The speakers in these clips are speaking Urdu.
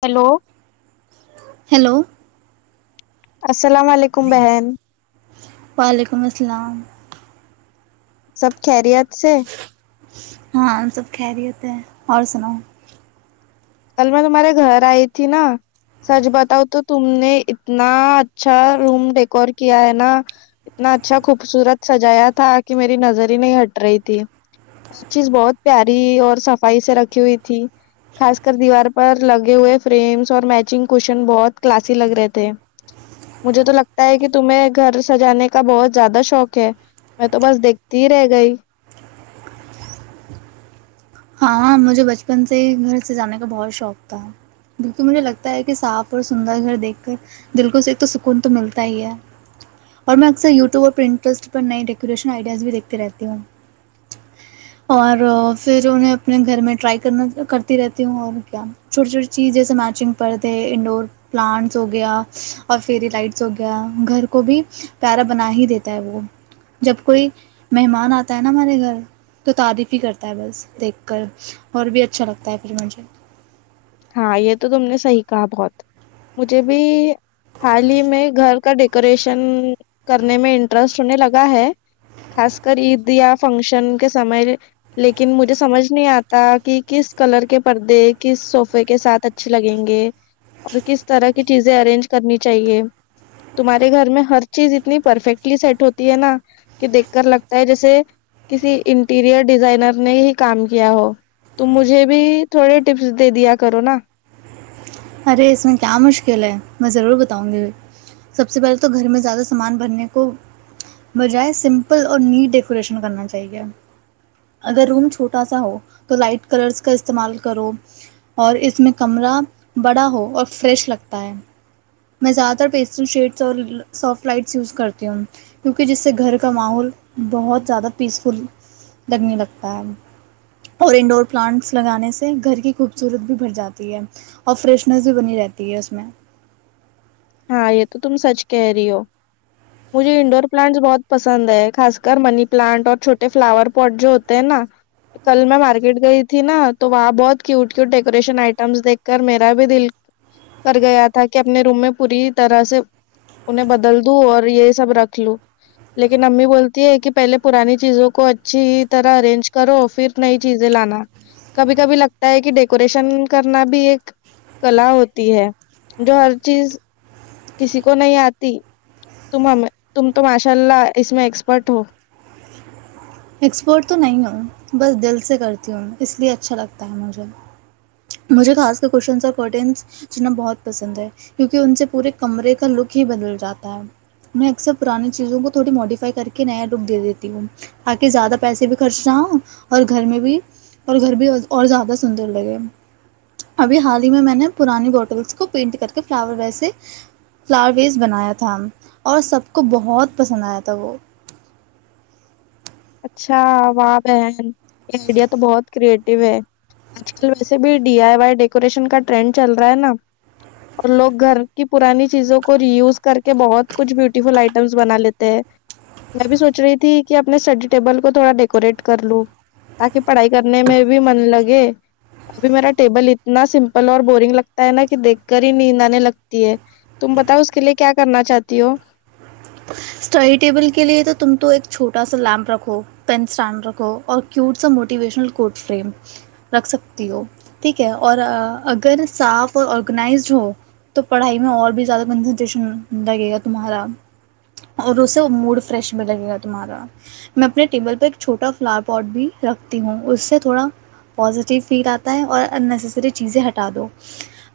ہیلو ہیلو السلام علیکم بہن وعلیکم السلام سب خیریت سے ہاں ہم سب کہہریی ہوتے ہیں اور سناو کل میں تمہارے گھر آئی تھی نا سچ بتاؤ تو تم نے اتنا اچھا روم ڈیکورٹ کیا ہے نا اتنا اچھا خوبصورت سجایا تھا کہ میری نظر ہی نہیں ہٹ رہی تھی ایک چیز بہت پیاری اور صفائی سے رکھی ہوئی تھی خاص دیوار پر لگے ہوئے فریمس اور میچنگ کوشن بہت کلاسی لگ رہے تھے مجھے تو لگتا ہے کہ تمہیں گھر سجانے کا بہت زیادہ شوق ہے میں تو بس دیکھتی ہی رہ گئی ہاں مجھے بچپن سے ہی گھر سے جانے کا بہت شوق تھا کیونکہ مجھے لگتا ہے کہ صاف اور سندر گھر دیکھ کر دل کو سے ایک تو سکون تو ملتا ہی ہے اور میں اکثر یوٹیوب اور پرنٹسٹ پر نئی ڈیکوریشن آئیڈیاز بھی دیکھتی رہتی ہوں اور پھر انہیں اپنے گھر میں ٹرائی کرنا کرتی رہتی ہوں اور کیا چھوٹی چھوٹی چیز جیسے میچنگ پردے انڈور پلانٹس ہو گیا اور فیری لائٹس ہو گیا گھر کو بھی پیارا بنا ہی دیتا ہے وہ جب کوئی مہمان آتا ہے نا ہمارے گھر تو تعریف ہی کرتا ہے بس دیکھ اور بھی اچھا لگتا ہے پھر مجھے ہاں یہ تو تم نے صحیح کہا بہت مجھے بھی حال ہی میں گھر کا ڈیکوریشن کرنے میں انٹرسٹ ہونے لگا ہے خاص کر عید یا فنکشن کے سمے لیکن مجھے سمجھ نہیں آتا کہ کس کلر کے پردے کس ے کے ساتھ اچھے لگیں گے اور کس طرح کی چیزیں ارینج کرنی چاہیے تمہارے گھر میں ہر چیز اتنی پرفیکٹلی سیٹ ہوتی ہے نا کہ دیکھ کر لگتا ہے جیسے کسی انٹیریئر ڈیزائنر نے ہی کام کیا ہو ت مجھے بھی تھوڑے ٹیپس دے دیا کرو ن ارے اس میں کیا مشکل ہے میں ضرور بتاؤں گی سب سے پہلے تو گھر میں زیادہ سامان بھرنے کو بجائے سمپل اور نیٹ ڈیکوریشن کرنا چاہیے اگر روم چھوٹا سا ہو تو لائٹ کلرس کا استعمال کرو اور اس میں کمرہ بڑا ہو اور فریش لگتا ہے میں زیادہ تر پیسٹل شیڈس اور سافٹ لائٹس یوز کرتی ہوں کیونکہ جس سے گھر کا ماحول بہت زیادہ پیس فل لگنے لگتا ہے اور انڈور پلانٹس لگانے سے گھر کی خوبصورت بھی بھرھ جاتی ہے اور فریشنس بھی بنی رہتی ہے اس میں ہاں یہ تو تم سچ کہہ رہی ہو مجھے انڈور پلانٹس بہت پسند ہے خاص کر منی پلانٹ اور چھوٹے فلاور پوٹ جو ہوتے ہیں نا کل میں مارکیٹ گئی تھی نا تو وہاں بہت کیوٹ کیٹ ڈیکوریشن آئٹمس دیکھ کر میرا بھی دل کر گیا تھا کہ اپنے روم میں پوری طرح سے انہیں بدل دوں اور یہ سب رکھ لوں لیکن امی بولتی ہے کہ پہلے پرانی چیزوں کو اچھی طرح ارینج کرو پھر نئی چیزیں لانا کبھی کبھی لگتا ہے کہ ڈیکوریشن کرنا بھی ایک کلا ہوتی ہے جو ہر چیز کسی کو نہیں آتی تم تم تو ماشاء اللہ اس میں ایکسپرٹ ہو ایکسپرٹ تو نہیں ہوں بس دل سے کرتی ہوں اس لیے اچھا لگتا ہے مجھے مجھے خا کرن اورٹن جنا بہت پسند ہے کیونکہ ان سے پورے کمرے کا لک ہی بدل جاتا ہے میں اکثر پرانی چیزوں کو تھوڑی موڈیفائی کر کے نیا لک دے دیتی ہوں تاکہ زیادہ پیسے بھی خرچ نہ ہوں اور گھر میں بھی اور گھر بھی اور زیادہ سندر لگے ابھی حال ہی میں میں نے پرانی بوٹلس کو پینٹ کر کے فلاور ویسے فلاور ویس بنایا تھا اور سب کو بہت پسند آیا تھا وہ [unintelligible] اچھااہ بہن یہ آئیڈیا تو بہت کریئٹو ہے آج کل ویسے بھی ڈی آئی وائی ڈیکوریشن کا ٹرینڈ چل رہا ہے نا اور لوگ گھر کی پرانی چیزوں کو ری یوز کر کے بہت کچھ بیوٹیفل آئٹمس بنا لیتے ہیں میں بھی سوچ رہی تھی کہ اپنے ٹیبل کو تھوڑا ڈیکوریٹ کر لوں تاکہ پڑھائی کرنے میں بھی من لگے ابھی میرا ٹیبل اتنا سمپل اور بورنگ لگتا ہے نا کہ دیکھ کر ہی نیند آنے لگتی ہے تم بتاؤ اس کے لیے کیا کرنا چاہتی ہو [unintelligible] اسٹڈی ٹیبل کے لیے تو تم تو ایک چھوٹا سا لیمپ رکھو پین اسٹینڈ رکھو اور کیوٹ سا موٹیویشنل کوڈ فریم رکھ سکتی ہو ٹھیک ہے اور اگر صاف اور آرگنائزڈ ہو تو پڑھائی میں اور بھی زیادہ کنسنٹریشن لگے گا تمہارا اور اسے موڈ فریش بھی لگے گا تمہارا میں اپنے ٹیبل پہ ایک چھوٹا فلور پاٹ بھی رکھتی ہوں اس سے تھوڑا پزیٹیو فیل آتا ہے اور اننیسری چیزیں ہٹا دو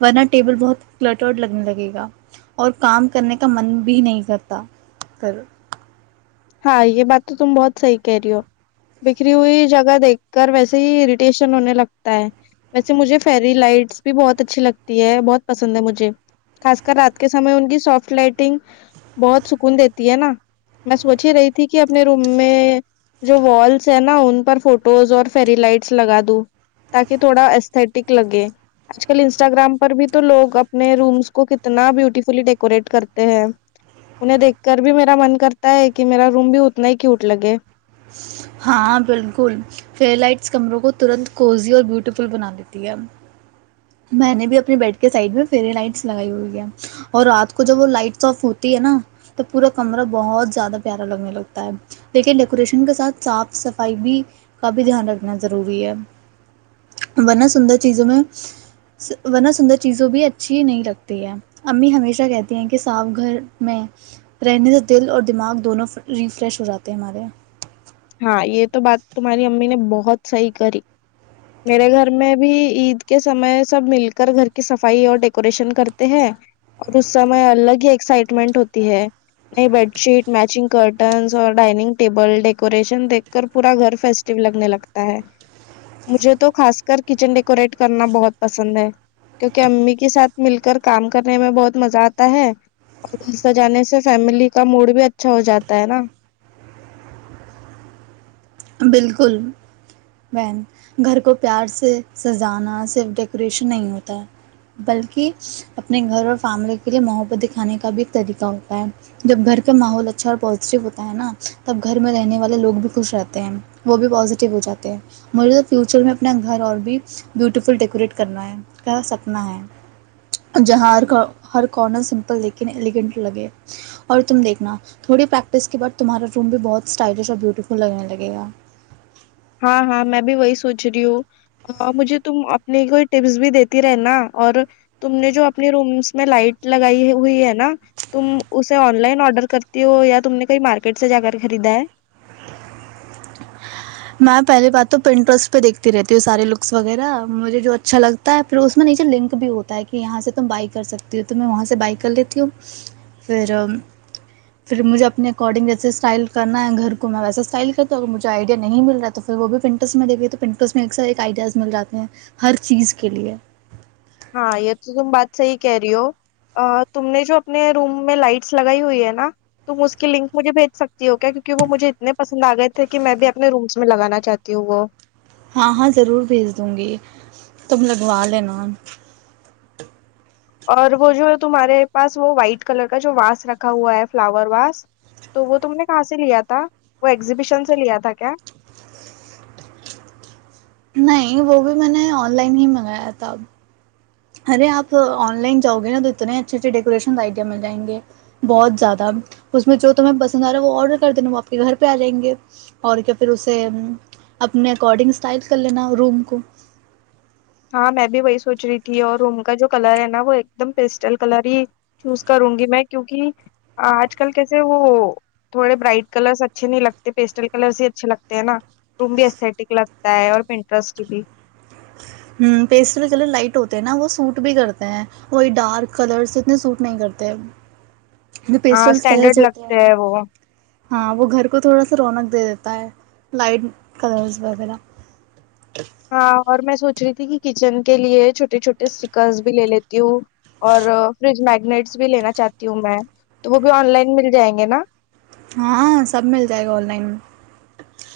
ورنہ ٹیبل بہت کلٹ لگنے لگے گا اور کام کرنے کا من بھی نہیں کرتا پ [unintelligible] ہاں یہ بات تو تم بہت صحیح کہہ رہی ہو بکھری ہوئی جگہ دیکھ کر ویسے ہی اریٹیشن ہونے لگتا ہے ویسے مجھے فیری لائٹس بھی بہت اچھی لگتی ہے بہت پسند ہے مجھے خاص کر رات کے سمے ان کی سافٹ لائٹنگ بہت سکون دیتی ہے نا میں سو [unintelligible] اچھی رہی تھی کہ اپنے روم میں جو والس ہے نا ان پر فوٹوز اور فری لائٹس لگا دوں تاکہ تھوڑا استٹک لگے آج کل انسٹاگرام پر بھی تو لوگ اپنے رومس کو کتنا بیوٹیفلی ڈیکوریٹ کرتے ہیں انہیں دیکھ کر بھی میرا من کرتا ہے کہ میرا روم بھی اتنا ہی کی اوٹ لگے ہاں بالکل فے لائٹس کمروں کو ترنت کوزی اور بیوٹیفل بنا دیتی ہے میں نے بھی اپنے بیڈ کے سائڈ میں فری لائٹس لگائی ہوئی ہے اور رات کو جب وہ لائٹس آف ہوتی ہے نا تو پورا کمرہ بہت زیادہ پیارا لگنے لگتا ہے لیکن ڈیکوریشن کے ساتھ صاف صفائی بھی کا بھی دھیان رکھنا ضروری ہے ورنہ سندر چیزوں میں ورنہ سندر چیزوں بھی اچھی نہیں لگتی ہے امی ہمیشہ کہتی ہیں کہ ساف گھر میں رہنے سے دل اور دماغ دونوں ریفریش ہو جاتے ہیں ہمارے ہاں یہ تو بات تمہاری امی نے بہت صحیح کری میرے گھر میں بھی عید کے سمے سب مل کر گھر کی صفائی اور ڈیکوریشن کرتے ہیں اور اس سمے الگ ہی ایکسائٹمنٹ ہوتی ہے نئی بیڈ شیٹ میچنگ کرٹنس اور ڈائننگ ٹیبل ڈیکوریشن دیکھ کر پورا گھر فیسٹ لگنے لگتا ہے مجھے تو خاص کر کچن ڈیکوریٹ کرنا بہت پسند ہے کیونکہ امی کے ساتھ مل کر کام کرنے میں بہت مزہ آتا ہے اور دل سے جانے سے فیملی کا موڈ بھی اچھا ہو جاتا ہے نا [unintelligible] بالکل وین گھر کو پیار سے سزانا صرف ڈیکوریشن نہیں ہوتا ہے بلکہ اپنے گھر اور فیملی کے لیے محبت دکھانے کا بھی ایک طریقہ ہوتا ہے جب گھر کا ماحول اچھا اور پوازیٹیو ہوتا ہے نا تب گھر میں رہنے والے لوگ بھی خوش رہتے [unintelligible] وہ بھی پازیٹیو ہو جاتے ہیں مجھے فیوچر میں اپنا گھر اور بھی بیوٹیفل ڈیکوریٹ کرنا ہے کر سکنا ہے جہاں ہر کارنر سمپل دیکھ ایلیگنٹ لگے اور تم دیکھنا تھوڑی پریکٹس کے بعد تمہارا روم بھی بہت اسٹائلش اور بیوٹیفل لگنے لگے گ گ [unintelligible] [inaudible] ہاں ہاں میں بھی وہی سوچ رہی ہوں مجھے تم اپنی کوئی ٹپس بھی دیتی رہے نا اور تم نے جو اپنی رومس میں لائٹ لگائی ہوئی ہے نا تم اسے آن لائن آڈر کرتی ہو یا تم نے کہئی مارکیٹ سے جا کر خریدا ہے میں پہلی بات تو پرنٹسٹ پہ دیکھتی رہتی ہوں سارے لکس وغیرہ مجھے جو اچھا لگتا ہے پھر اس میں نیچے لنک بھی ہوتا ہے کہ یہاں سے تم بائی کر سکتی ہو تو میں وہاں سے بائی کر لیتی ہوں پھر پھر مجھے اپنے اکارڈنگ جیسے اسٹائل کرنا ہے گھر کو میں ویسا اسٹائل کرتی ہوں ا مجھے نہیں مل رہا تو پھر وہ بھی پرنٹس میں لے گ تو پرنٹس میں ایک سا ایک آئیڈیاز مل جاتے ہیں ہر چیز کے لیے ہاں یہ تو تم بات صحی کہہ رہی ہو تم نے جو اپنے روم میں لائٹس لگائی ہوئی ہے نا تم اس کی لنک مجھے بھیج سکتی ہو کیا کیکہ وہ مجھے اتنے پسند آ گئے تھے کہ میں بھی اپنے رومس میں لگانا چاہتی ہوں وہ ہاں ہاں ضرور بھیج دوں گی تم لگوا لینا اور وہ جو ہے تمہارے پاس وہ وائٹ کلر کا جو واس رکھا ہوا ہے فلاور واس تو وہ تم نے کہاں سے لیا تھا وہ ایگزیبیشن سے لیا تھا کیا نہیں وہ بھی میں نے آن لائن ہی منگایا تھا اب [unintelligible] ہ میں بھی وہی سوچ رہی تھی اور روم کا جو کلر ہے نا وہ ایک دم پیسٹل کلر ہی چوز کروں گی میں کیوں کہ آج کل کیسے وہ تھوڑے برائٹ کلرس اچھے نہیں لگتے پیسٹل کلرس ہی اچھے لگتے ہیں نا روم بھی اسٹک لگتا ہے اور پٹرس بھی [unintelligible] ہ پیسٹل کلر لائٹ ہوتے ہیں نا وہ سوٹ بھی کرتے ہیں وہی ڈارک کلر سے اتنے سوٹ نہیں کرتے جو ہاں پیسٹلر اسٹینڈرڈ ہوتے ہیں لگتے ہے وہ ہاں وہ گھر کو تھوڑا سا رونق دے دیتا ہے لائٹ کلرز وغیرہ ہاں اور میں سوچ رہی تھی کہ کچن کے لیے چھوٹے چھوٹے اسٹکرس بھی لے لیتی ہوں اور فریج میگنیٹس بھی لینا چاہتی ہوں میں تو وہ بھی آن لائن مل جائیں گے نا [unintelligible] ہاں سب مل جائے گا آن لائن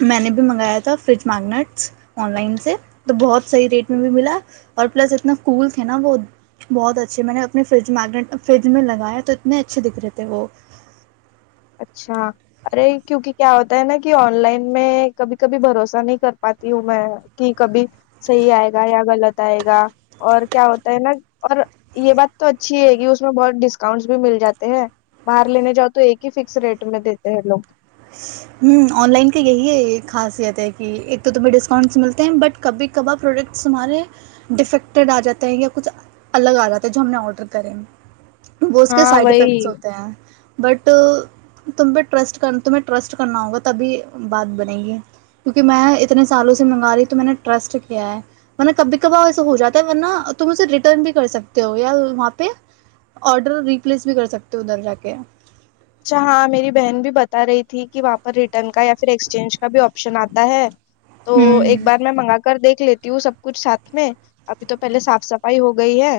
میں نے بھی منگایا تھا فریج میگنیٹس آن لائن سے تو بہت صحیح ریٹ میں بھی ملا اور پلس اتنا کول تھے نا وہ بہت اچھے میں نے اپنے فریج میگنیٹ فریج میں لگایا تو اتنے اچھے دکھ رہے تھے وہ اچھا ارے کیوںکہ کیا ہوتا ہے نا کہ آن لائن میں کبھی کبھی بھروسہ نہیں کر پاتی ہوں میں کہ کبھی صحیح آئے گا یا غلط آئے گا اور کیا ہوتا ہے نا اور یہ بات تو اچھی ہے گ اس میں بہت ڈسکاؤنٹس بھی مل جاتے ہیں باہر لینے جاؤ تو ایک ہی فکر ریٹ میں دیتے ہیں لوگ ہوں آن لائن کا یہی خاصیت ہے کہ ایک تو تمہیں ڈسکاؤنٹس ملتے ہیں بٹ کبھی کبھار پروڈکٹس ہمارے ڈیفیکٹیڈ آ جاتے ہیں یا کچھ الگ آ جاتا ہے جو ہم نے آڈر کرے ہیں وہ اس کے ہاں سائڈ افیکٹس وہی ہوتے ہیں بٹ تم ٹرسٹ کن ت ٹرسٹ کرنا ہوگا تبھی بات بنے گی کیونکہ میں اتنے سالوں سے منگا رہی تو میں نے ٹرسٹ کیا ہے ورنہ کبھی کبھی ایسا ہو جاتا ہے ورنہ تم اسے ریٹرن بھی کر سکتے ہو یا وہاں پہ آڈر ریپلیس بھی کر سکتے ہو ادھر جا کے اچھا ہاں میری بہن بھی بتا رہی تھی کہ وہاں پر ریٹرن کا یا پھر ایکسچینج کا بھی آپشن آتا ہے تو ہوں ایک بار میں منگا کر دیکھ لیتی ہوں سب کچھ ساتھ میں ابھی تو پہلے صاف صفائی ہو گئی ہے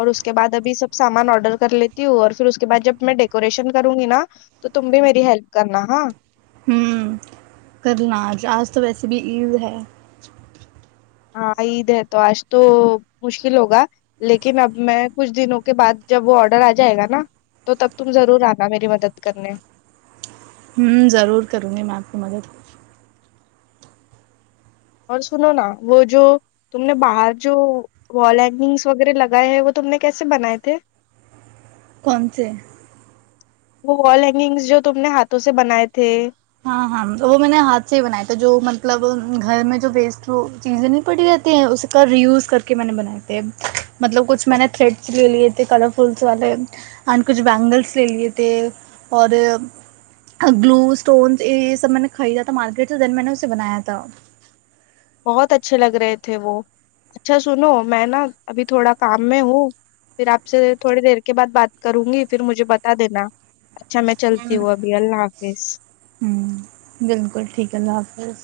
اور اس کے بعد ابھی سب سامان آڈر کر لیتی ہوں اور پھر اس کے بعد جب میں ڈیکوریشن [unintelligible] کروں گی نا تو تم بھی میری ہیلپ کرنا ہاں ہوں کرناج آج تو ویسے بھی عید ہے ہاں عید ہے تو آج تو مشکل ہوگا لیکن اب میں کچھ دنوں کے بعد جب وہ آرڈر آ جائے گا نا تو تب تم ضرور آنا میری مدد کرنے ہوں ضرور کروں گی میں آپ کی مدد اور سنو نا وہ جو تم نے باہر جو وال ہینگنگس وغیرہ لگائے ہیں وہ تم نے کیسے بنائے تھے کون سےے وہ وال ہینگنگس جو تم نے ہاتھوں سے بنائے تھے ہاں ہاں وہ میں نے ہاتھ سے ہی بناائے تھا جو مطلب گھر میں جو بیسٹ چیزیں نہیں پڑی رہتی ہیں اس کا ری وز کر کے میں نے بنائے تھے مطلب کچھ میں نے تھریڈس لے لیے تھے کلرفلس والے اینڈ کچھ بینگلس لے لیے تھے اور گلوس اسٹونس یہ سب میں نے خریدا تھا مارکیٹ سے دین میں نے اسے بنایا تھا بہت اچھے لگ رہے تھے وہ اچھا سنو میں نا ابھی تھوڑا کام میں ہوں پھر آپ سے تھوڑی دیر کے بعد بات کروں گی پھر مجھے بتا دینا اچھا میں چلتی ہوں ابھی اللہ حفظ جیس ہوں بالکل ٹھیک ہے اللہ حافظ